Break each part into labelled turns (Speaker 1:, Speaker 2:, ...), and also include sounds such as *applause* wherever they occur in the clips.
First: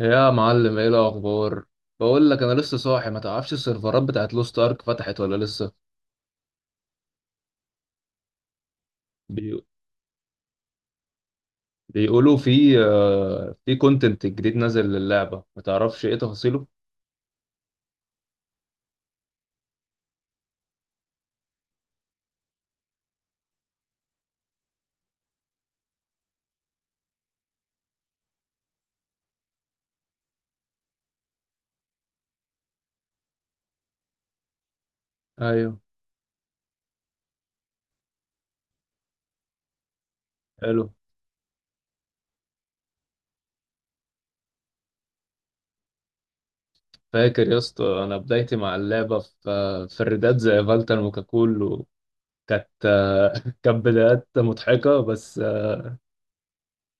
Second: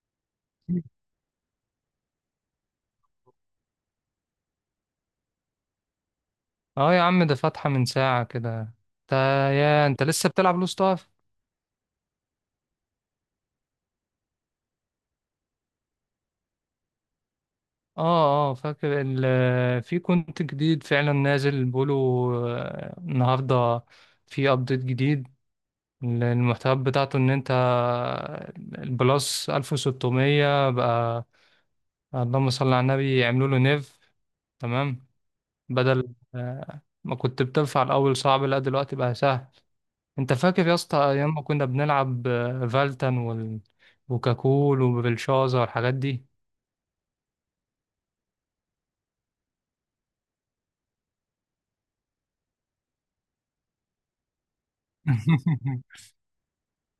Speaker 1: يا معلم، ايه الاخبار؟ بقول لك انا لسه صاحي، ما تعرفش السيرفرات بتاعت لوست ارك فتحت ولا لسه؟
Speaker 2: اه، يا عم، ده فاتحة من ساعة كده. انت
Speaker 1: بي...
Speaker 2: يا انت لسه بتلعب لوست ارك؟
Speaker 1: بيقولوا في كونتنت جديد نازل للعبه، ما تعرفش ايه تفاصيله؟
Speaker 2: اه، اه، فاكر في كونت جديد فعلا نازل، بيقولوا النهاردة في ابديت جديد. المحتوى بتاعته ان انت البلس 1600 بقى. اللهم صل على النبي، يعملوا له نيف. تمام.
Speaker 1: ايوه،
Speaker 2: بدل ما كنت بترفع الاول صعب، لا دلوقتي بقى سهل. انت فاكر يا
Speaker 1: حلو.
Speaker 2: اسطى ايام ما كنا بنلعب فالتن وكاكول وبلشازا والحاجات دي؟
Speaker 1: فاكر يا اسطى انا بدايتي مع اللعبه في الريدات زي فالتر وكاكول، كانت *laughs* كانت بدايات مضحكه، بس آه،
Speaker 2: *laughs*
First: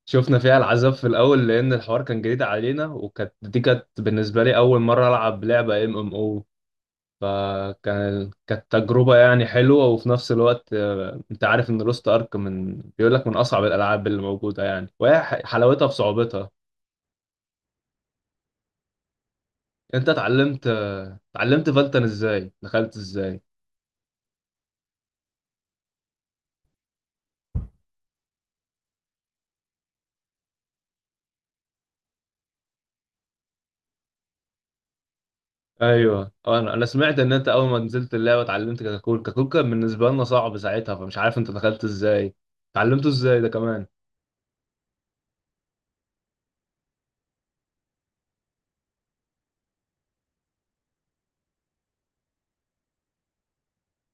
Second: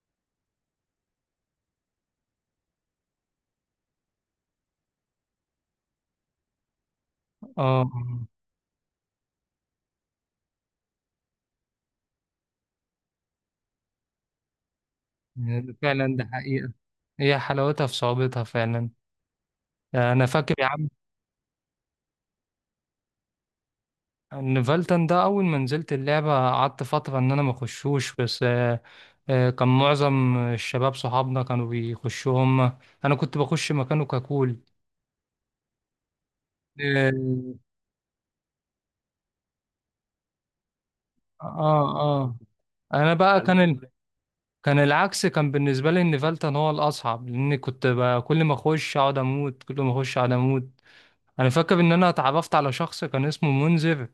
Speaker 1: شفنا فيها العذاب في الاول لان الحوار كان جديد علينا، وكانت دي بالنسبه لي اول مره العب لعبه ام ام او.
Speaker 2: اه،
Speaker 1: كانت تجربة يعني حلوة، وفي نفس الوقت انت عارف ان لوست ارك من بيقول لك من اصعب الالعاب اللي موجودة يعني، وهي حلاوتها في
Speaker 2: فعلا، ده
Speaker 1: صعوبتها.
Speaker 2: حقيقة. هي حلاوتها في صعوبتها فعلا.
Speaker 1: انت
Speaker 2: انا فاكر
Speaker 1: اتعلمت
Speaker 2: يا عم
Speaker 1: اتعلمت فالتن ازاي، دخلت ازاي؟
Speaker 2: ان فالتن ده اول ما نزلت اللعبة قعدت فترة ان انا ما اخشوش بس. آه، كان معظم الشباب صحابنا كانوا بيخشوا هم، انا كنت بخش مكانه كاكول.
Speaker 1: ايوه، انا سمعت ان انت
Speaker 2: اه،
Speaker 1: اول ما نزلت اللعبة اتعلمت كاكول. كاكول كان بالنسبة لنا صعب ساعتها، فمش عارف
Speaker 2: اه،
Speaker 1: انت دخلت ازاي،
Speaker 2: آه.
Speaker 1: اتعلمته
Speaker 2: انا
Speaker 1: ازاي
Speaker 2: بقى
Speaker 1: ده
Speaker 2: كان
Speaker 1: كمان.
Speaker 2: ال... كان العكس، كان بالنسبة لي ان فالتن هو الاصعب، لان كنت كل ما اخش اقعد اموت، كل ما اخش اقعد اموت. انا فاكر ان انا اتعرفت على شخص كان اسمه منذر،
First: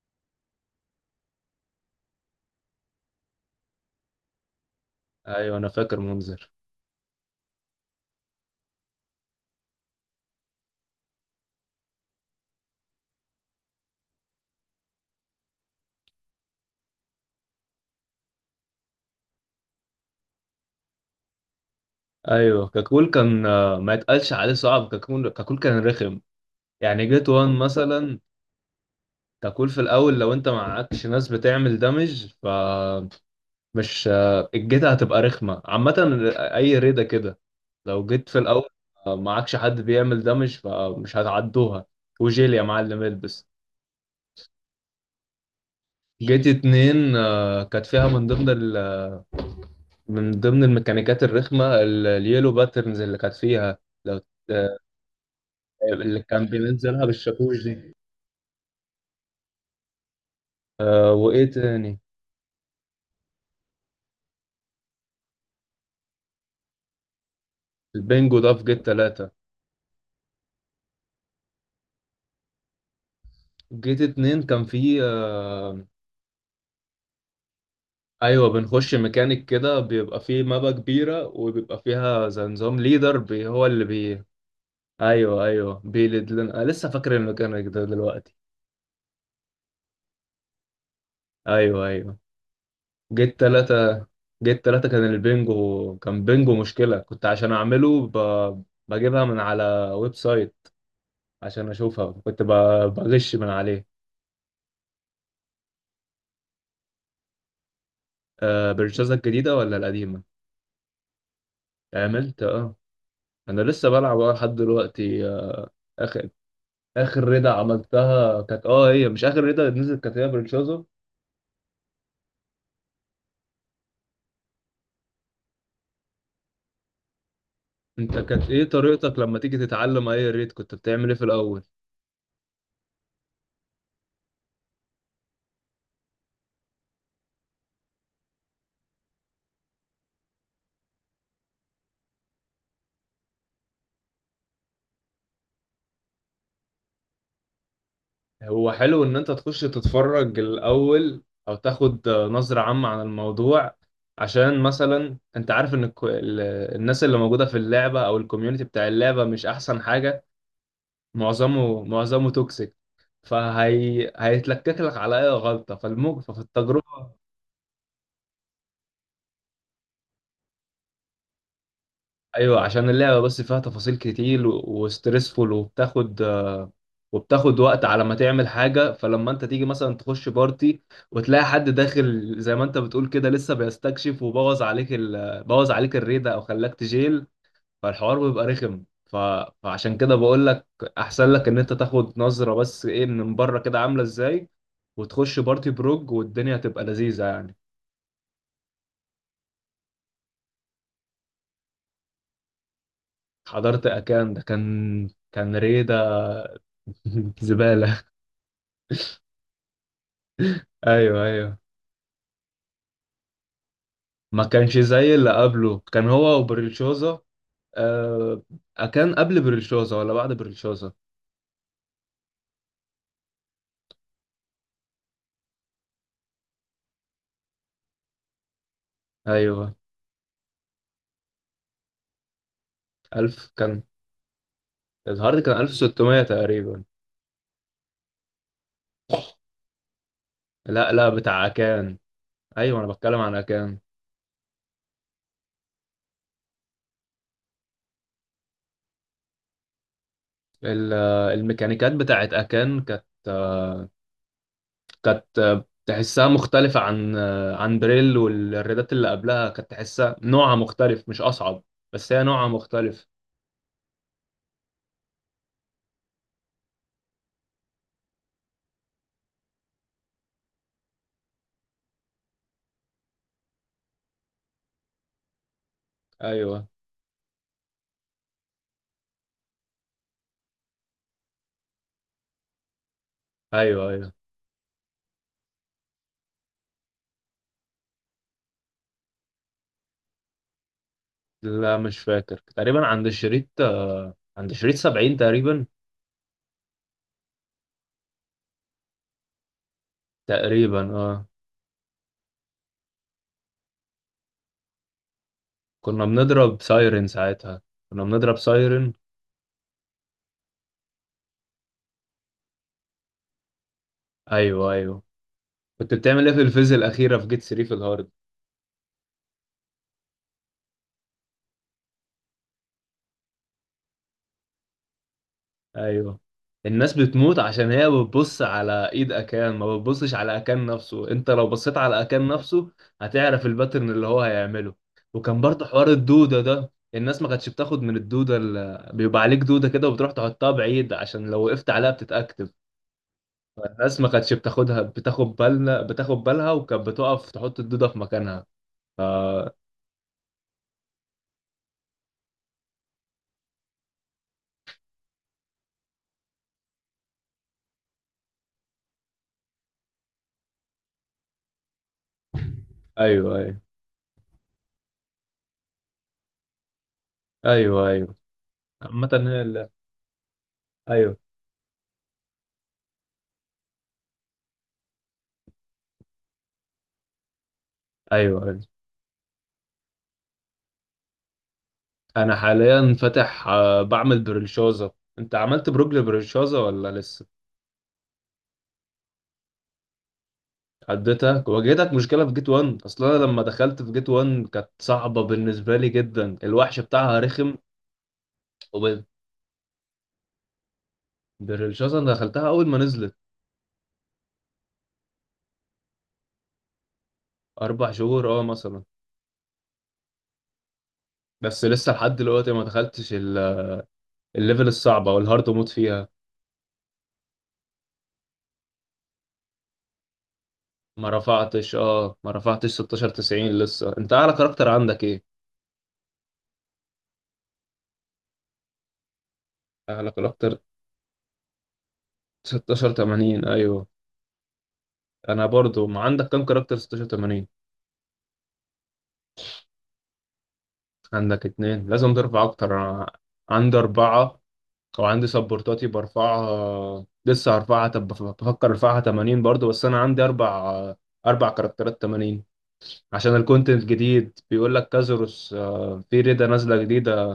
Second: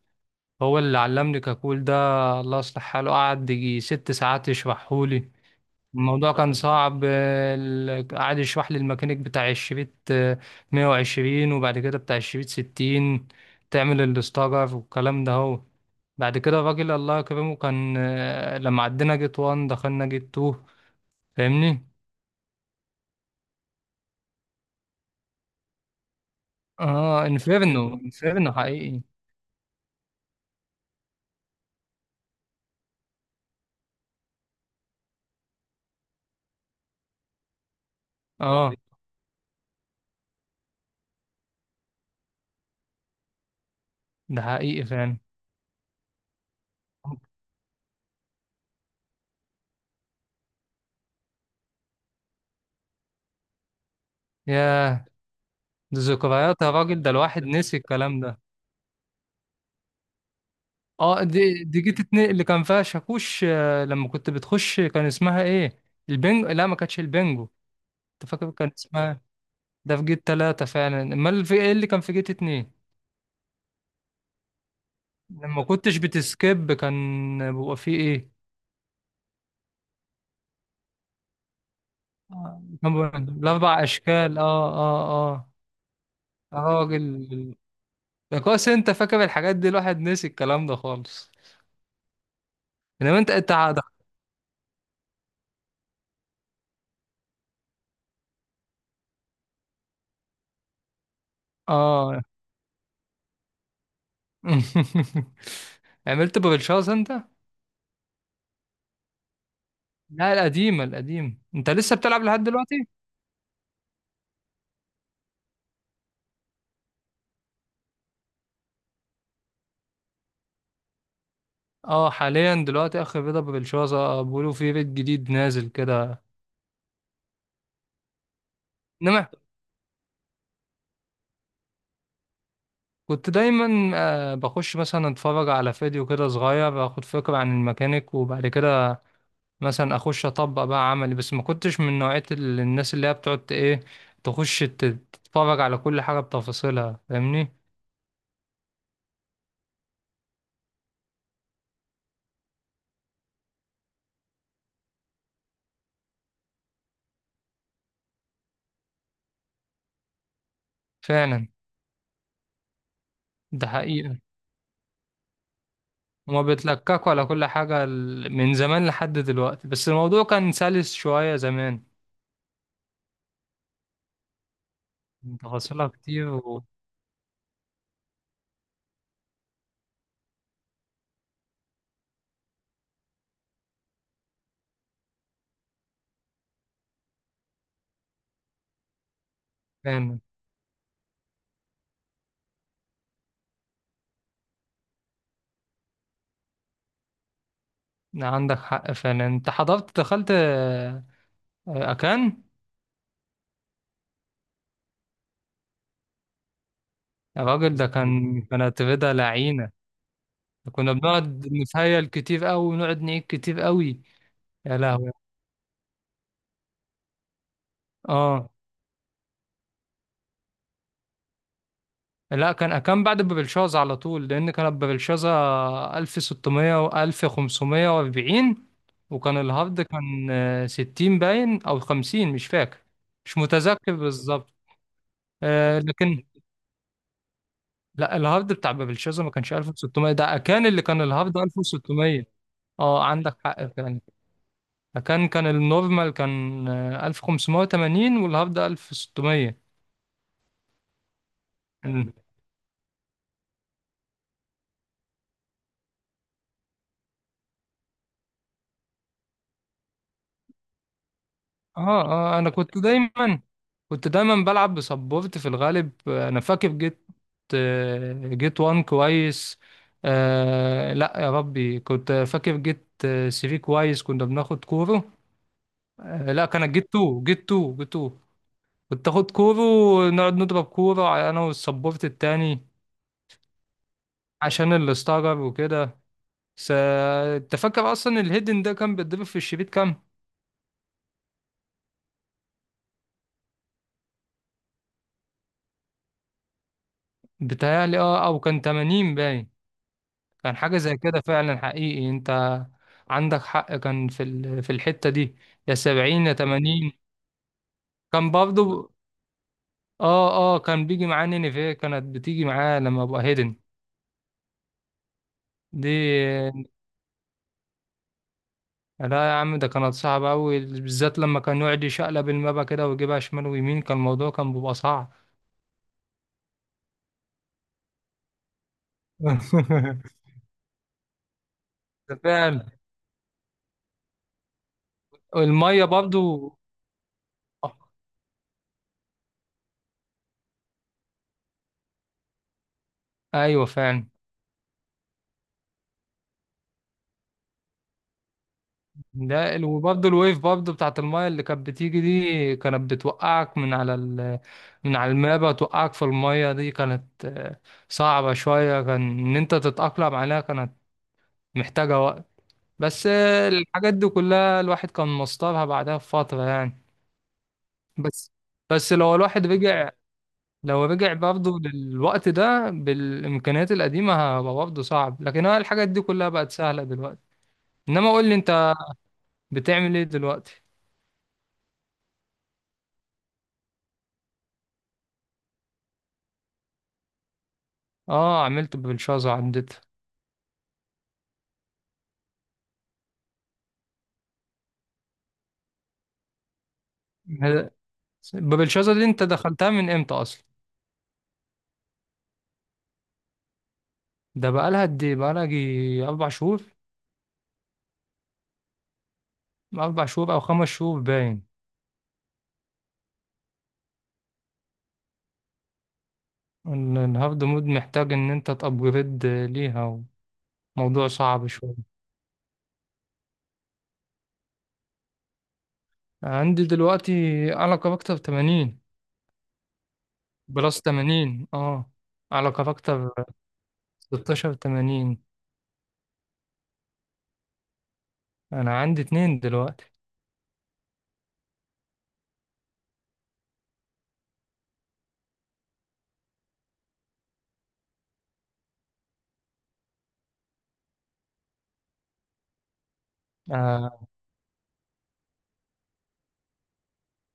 Speaker 2: هو اللي علمني كاكول ده. الله يصلح حاله، قعد يجي ست ساعات يشرحهولي.
Speaker 1: ايوه، انا فاكر
Speaker 2: الموضوع
Speaker 1: منظر.
Speaker 2: كان صعب، قعد يشرح لي الميكانيك بتاع الشريط 120، وبعد كده بتاع الشريط 60، تعمل الاستارر والكلام ده. هو بعد كده الراجل الله يكرمه كان، لما عدينا جيت 1 دخلنا جيت 2. فاهمني؟
Speaker 1: ايوه، كاكول كان ما يتقالش عليه صعب. كاكول كاكول كان رخم يعني.
Speaker 2: اه،
Speaker 1: جيت وان
Speaker 2: انفيرنو
Speaker 1: مثلا،
Speaker 2: انفيرنو حقيقي.
Speaker 1: ككول في الاول لو انت معكش ناس بتعمل دمج، فمش الجيت هتبقى رخمه عامه. اي ريده كده، لو جيت في الاول
Speaker 2: اه،
Speaker 1: معكش حد بيعمل دمج، فمش هتعدوها. وجيل يا معلم البس.
Speaker 2: ده حقيقي فعلا.
Speaker 1: جيت اتنين كانت فيها من ضمن من ضمن الميكانيكات الرخمه، اليلو باترنز اللي كانت فيها. لو آه،
Speaker 2: ياه، ده
Speaker 1: اللي كان
Speaker 2: ذكريات يا راجل،
Speaker 1: بينزلها
Speaker 2: ده الواحد
Speaker 1: بالشاكوش
Speaker 2: نسي
Speaker 1: دي،
Speaker 2: الكلام ده. اه،
Speaker 1: وايه
Speaker 2: دي
Speaker 1: تاني؟
Speaker 2: جيت اتنين اللي كان فيها شاكوش، لما كنت بتخش، كان اسمها ايه؟ البنجو؟ لا ما كانتش البنجو. انت
Speaker 1: البنجو
Speaker 2: فاكر
Speaker 1: ده في
Speaker 2: كان
Speaker 1: جيت
Speaker 2: اسمها؟
Speaker 1: تلاتة.
Speaker 2: ده في جيت تلاتة فعلا. امال في ايه اللي كان في جيت اتنين؟
Speaker 1: جيت اتنين كان فيه
Speaker 2: لما كنتش بتسكيب، كان بيبقى فيه ايه؟
Speaker 1: ايوه، بنخش ميكانيك كده، بيبقى فيه مابا كبيره، وبيبقى فيها زي نظام
Speaker 2: كان
Speaker 1: ليدر
Speaker 2: بيبقى
Speaker 1: بي، هو
Speaker 2: الاربع
Speaker 1: اللي بي.
Speaker 2: اشكال، اه، اه.
Speaker 1: ايوه،
Speaker 2: اه،
Speaker 1: ايوه، بيلد لنا.
Speaker 2: يا
Speaker 1: أنا لسه فاكر
Speaker 2: راجل،
Speaker 1: الميكانيك ده دلوقتي.
Speaker 2: ده كويس انت فاكر الحاجات دي، الواحد نسي الكلام ده خالص.
Speaker 1: ايوه، ايوه.
Speaker 2: انما انت
Speaker 1: جيت
Speaker 2: انت عاد-
Speaker 1: تلاتة، جيت تلاتة كان البنجو. كان بنجو مشكله، كنت عشان اعمله بجيبها من على ويب سايت عشان اشوفها،
Speaker 2: اه.
Speaker 1: كنت بغش من عليه.
Speaker 2: *laughs* عملت بابلشاز انت؟
Speaker 1: أه، برشازة الجديده ولا القديمه؟
Speaker 2: لا، القديمة. القديم انت لسه بتلعب
Speaker 1: عملت،
Speaker 2: لحد دلوقتي؟
Speaker 1: اه. انا لسه بلعب لحد دلوقتي. اخر رضا عملتها كانت، اه، هي مش اخر رضا نزلت، كانت هي برشازو.
Speaker 2: اه، حاليا دلوقتي اخر بيضة بابلشاز. اه، بيقولوا في بيت جديد نازل كده.
Speaker 1: انت كانت ايه طريقتك
Speaker 2: انما
Speaker 1: لما تيجي تتعلم اي ريت، كنت بتعمل ايه في الاول؟
Speaker 2: كنت دايما بخش مثلا اتفرج على فيديو كده صغير، باخد فكرة عن الميكانيك، وبعد كده مثلا اخش اطبق بقى عملي. بس ما كنتش من نوعية الناس اللي هي بتقعد ايه، تخش تتفرج على كل حاجة بتفاصيلها. فاهمني؟
Speaker 1: هو حلو ان انت تخش تتفرج الاول او تاخد نظرة عامة عن الموضوع، عشان مثلا انت عارف ان الناس اللي موجودة في اللعبة او الكوميونتي بتاع اللعبة مش احسن حاجة.
Speaker 2: فعلا،
Speaker 1: معظمه توكسيك،
Speaker 2: ده
Speaker 1: فهي
Speaker 2: حقيقة.
Speaker 1: هيتلكك لك على اي غلطة ففي
Speaker 2: وما بيتلككوا
Speaker 1: التجربة.
Speaker 2: على كل حاجة من زمان لحد دلوقتي، بس الموضوع كان سلس شوية زمان.
Speaker 1: ايوه، عشان اللعبه بس فيها تفاصيل كتير وستريسفول،
Speaker 2: تفاصيلها كتير
Speaker 1: وبتاخد وقت على ما تعمل حاجه. فلما انت تيجي مثلا تخش بارتي وتلاقي حد داخل زي ما انت بتقول كده لسه بيستكشف، بوظ عليك الريده او خلاك تجيل، فالحوار بيبقى رخم. فعشان كده
Speaker 2: فعلا.
Speaker 1: بقول لك، احسن لك ان انت تاخد نظره بس ايه من بره كده عامله ازاي، وتخش بارتي بروج والدنيا تبقى لذيذه يعني.
Speaker 2: عندك حق فعلا، انت حضرت دخلت اكان؟
Speaker 1: حضرت اكان، ده كان ريده *laughs*
Speaker 2: يا راجل، ده
Speaker 1: زباله.
Speaker 2: كانت رضا لعينة. كنا
Speaker 1: ايوه،
Speaker 2: بنقعد
Speaker 1: ايوه،
Speaker 2: نتهيل كتير قوي، ونقعد نعيد كتير قوي.
Speaker 1: ما
Speaker 2: يا
Speaker 1: كانش
Speaker 2: لهوي.
Speaker 1: زي اللي قبله، كان هو وبريلشوزا. آه
Speaker 2: اه.
Speaker 1: كان قبل بريلشوزا ولا بعد بريلشوزا؟
Speaker 2: لا كان بعد بابلشازا على طول، لان كانت بابلشازا 1600 و 1540. وكان
Speaker 1: ايوه،
Speaker 2: الهارد كان 60 باين او 50، مش فاكر. مش
Speaker 1: ألف كان.
Speaker 2: متذكر بالظبط.
Speaker 1: الهارد كان 1600
Speaker 2: لكن
Speaker 1: تقريبا.
Speaker 2: لا، الهارد بتاع بابلشازا ما كانش 1600، ده كان اللي
Speaker 1: لا،
Speaker 2: كان
Speaker 1: لا،
Speaker 2: الهارد
Speaker 1: بتاع أكان.
Speaker 2: 1600.
Speaker 1: ايوه، انا
Speaker 2: اه
Speaker 1: بتكلم عن
Speaker 2: عندك حق
Speaker 1: أكان.
Speaker 2: فعلا. كان النورمال كان 1580، والهارد 1600.
Speaker 1: الميكانيكات بتاعت أكان كانت، تحسها مختلفة عن عن بريل، والريدات اللي قبلها كانت تحسها نوعها مختلف، مش أصعب،
Speaker 2: اه،
Speaker 1: بس هي
Speaker 2: اه.
Speaker 1: نوعها
Speaker 2: انا كنت
Speaker 1: مختلف.
Speaker 2: دايما كنت دايما بلعب بسبورت في الغالب. انا فاكر جيت جيت وان كويس. آه لا يا ربي، كنت فاكر جيت 3 كويس، كنا بناخد كورة. آه لا،
Speaker 1: ايوه،
Speaker 2: كان جيت 2، جيت 2، جيت 2. كنت اخد كورة ونقعد نضرب كورة انا والسبورت التاني،
Speaker 1: ايوه، ايوه.
Speaker 2: عشان الاستغرب وكده. س... انت فاكر اصلا الهيدن ده كان بيتضرب في الشريط كام؟
Speaker 1: لا، مش فاكر. تقريبا عند الشريط عند شريط 70 تقريبا.
Speaker 2: بتهيألي اه، او كان 80 باين. كان حاجة زي كده
Speaker 1: اه.
Speaker 2: فعلا، حقيقي انت عندك حق. كان في في الحتة دي، يا
Speaker 1: كنا
Speaker 2: سبعين يا
Speaker 1: بنضرب
Speaker 2: تمانين.
Speaker 1: سايرن ساعتها، كنا
Speaker 2: كان
Speaker 1: بنضرب
Speaker 2: برضه،
Speaker 1: سايرن.
Speaker 2: اه، اه، كان بيجي معاه نينيفيه، كانت بتيجي معاه لما ابقى هيدن
Speaker 1: ايوه، ايوه.
Speaker 2: دي.
Speaker 1: كنت بتعمل ايه في الفيز الاخيره في جيت 3 في الهارد؟
Speaker 2: لا يا عم، ده كانت صعبة أوي، بالذات لما كان يقعد يشقلب المابا كده ويجيبها شمال ويمين، كان الموضوع كان بيبقى صعب.
Speaker 1: ايوه، الناس بتموت عشان هي بتبص على ايد اكان، ما بتبصش
Speaker 2: *laughs*
Speaker 1: على اكان نفسه. انت لو بصيت على اكان
Speaker 2: فعلا،
Speaker 1: نفسه هتعرف الباترن اللي هو هيعمله. وكان برضه
Speaker 2: المية
Speaker 1: حوار الدوده
Speaker 2: برضه.
Speaker 1: ده، الناس ما كانتش بتاخد من الدوده، اللي بيبقى عليك دوده كده وبتروح تحطها بعيد عشان لو وقفت عليها بتتاكتف.
Speaker 2: أيوة
Speaker 1: الناس
Speaker 2: فعلا.
Speaker 1: ما كانتش بتاخدها، بتاخد بالها، وكانت بتقف تحط الدودة في مكانها ف...
Speaker 2: ده، وبرضه الويف برضه بتاعت المايه اللي كانت بتيجي دي، كانت بتوقعك من على من على المابة، توقعك في المايه. دي كانت صعبة شوية، كان إن أنت تتأقلم عليها كانت محتاجة وقت. بس
Speaker 1: ايوه، ايوه،
Speaker 2: الحاجات دي كلها الواحد كان مصطبها بعدها بفترة يعني.
Speaker 1: ايوه، ايوه.
Speaker 2: بس بس
Speaker 1: عامة
Speaker 2: لو
Speaker 1: هي
Speaker 2: الواحد رجع، لو رجع
Speaker 1: ايوه،
Speaker 2: برضه للوقت ده بالإمكانيات القديمة، هيبقى برضه صعب. لكن هو الحاجات دي كلها بقت سهلة دلوقتي. إنما قول لي
Speaker 1: ايوه، ايوه.
Speaker 2: أنت، بتعمل إيه دلوقتي؟
Speaker 1: انا حاليا فاتح، بعمل بريلشوزة. انت عملت بروج لبريلشوزة ولا لسه؟
Speaker 2: اه عملت بالشازا، عدتها.
Speaker 1: عدتها؟ واجهتك مشكلة في جيت 1 اصلا؟ انا لما دخلت في جيت 1 كانت صعبة بالنسبة لي جدا، الوحش بتاعها رخم.
Speaker 2: هذا- باب شازا دي انت دخلتها من امتى اصلا؟
Speaker 1: وبريلشوزة انا دخلتها اول ما نزلت.
Speaker 2: ده بقالها قد ايه؟ بقالها جي اربع شهور.
Speaker 1: اربع شهور، اه، مثلا.
Speaker 2: اربع شهور او خمس شهور باين.
Speaker 1: بس لسه لحد دلوقتي ما دخلتش الليفل الصعبة والهارد موت فيها.
Speaker 2: الهارد مود محتاج ان انت تابجريد ليها، وموضوع صعب شوية.
Speaker 1: ما رفعتش 16 90 لسه. انت اعلى كاركتر عندك ايه؟
Speaker 2: عندي دلوقتي على كاركتر 80.
Speaker 1: اعلى كاركتر
Speaker 2: بلس 80، اه. على
Speaker 1: 16
Speaker 2: كاركتر
Speaker 1: 80؟ ايوه.
Speaker 2: 1680.
Speaker 1: انا برضو، ما عندك كام كاركتر 16 80؟
Speaker 2: انا عندي اتنين دلوقتي.
Speaker 1: عندك اتنين، لازم ترفع اكتر. أنا عندي اربعة، او عندي سبورتاتي برفعها لسه هرفعها. طب بفكر ارفعها 80 برضو. بس انا عندي اربع كاركترات 80. عشان الكونتنت
Speaker 2: آه،
Speaker 1: جديد، بيقول لك كازاروس في ريدة نازلة جديدة،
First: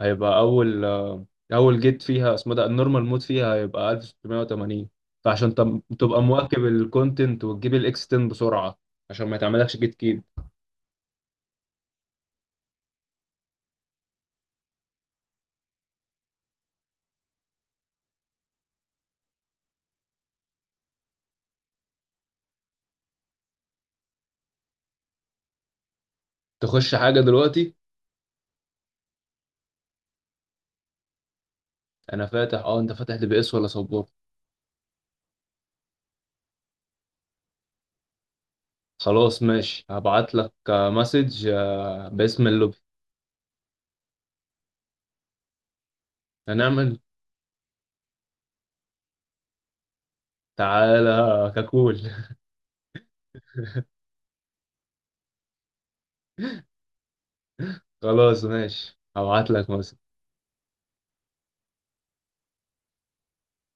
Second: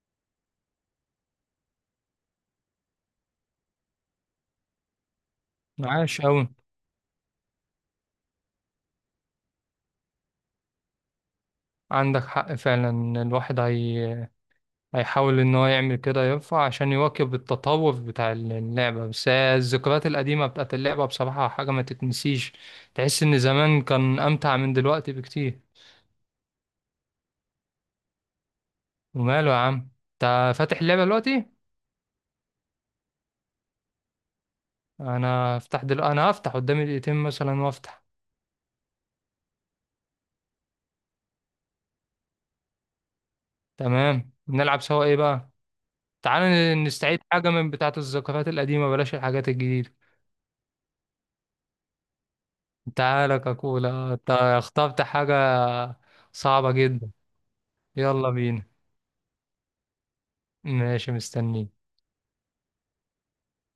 Speaker 1: هيبقى اول جيت فيها اسمه، ده النورمال مود فيها هيبقى 1680. فعشان
Speaker 2: عاش
Speaker 1: تبقى
Speaker 2: اوي.
Speaker 1: مواكب الكونتنت وتجيب الاكس 10 بسرعه، عشان ما يتعملكش جيت كيب.
Speaker 2: عندك حق فعلا، الواحد هيحاول إن هو يعمل كده، ينفع عشان يواكب التطور بتاع اللعبة. بس هي الذكريات القديمة بتاعت اللعبة بصراحة حاجة ما تتنسيش. تحس إن زمان كان أمتع من دلوقتي بكتير.
Speaker 1: تخش حاجه دلوقتي؟
Speaker 2: وماله يا عم؟ أنت فاتح اللعبة دلوقتي؟
Speaker 1: انا فاتح، اه. انت فاتح دي بي اس ولا سبورت؟
Speaker 2: أنا هفتح قدامي دقيقتين مثلا وأفتح.
Speaker 1: خلاص، ماشي، هبعت لك مسج باسم اللوبي.
Speaker 2: تمام، نلعب سوا. إيه بقى؟ تعال
Speaker 1: هنعمل،
Speaker 2: نستعيد حاجة من بتاعة الذكريات القديمة، بلاش الحاجات الجديدة.
Speaker 1: تعالى ككول.
Speaker 2: تعالى كاكولا؟ أنت اخترت حاجة صعبة جدا.
Speaker 1: *laughs*
Speaker 2: يلا
Speaker 1: خلاص،
Speaker 2: بينا.
Speaker 1: ماشي، هبعت لك مسج.
Speaker 2: ماشي، مستنيك.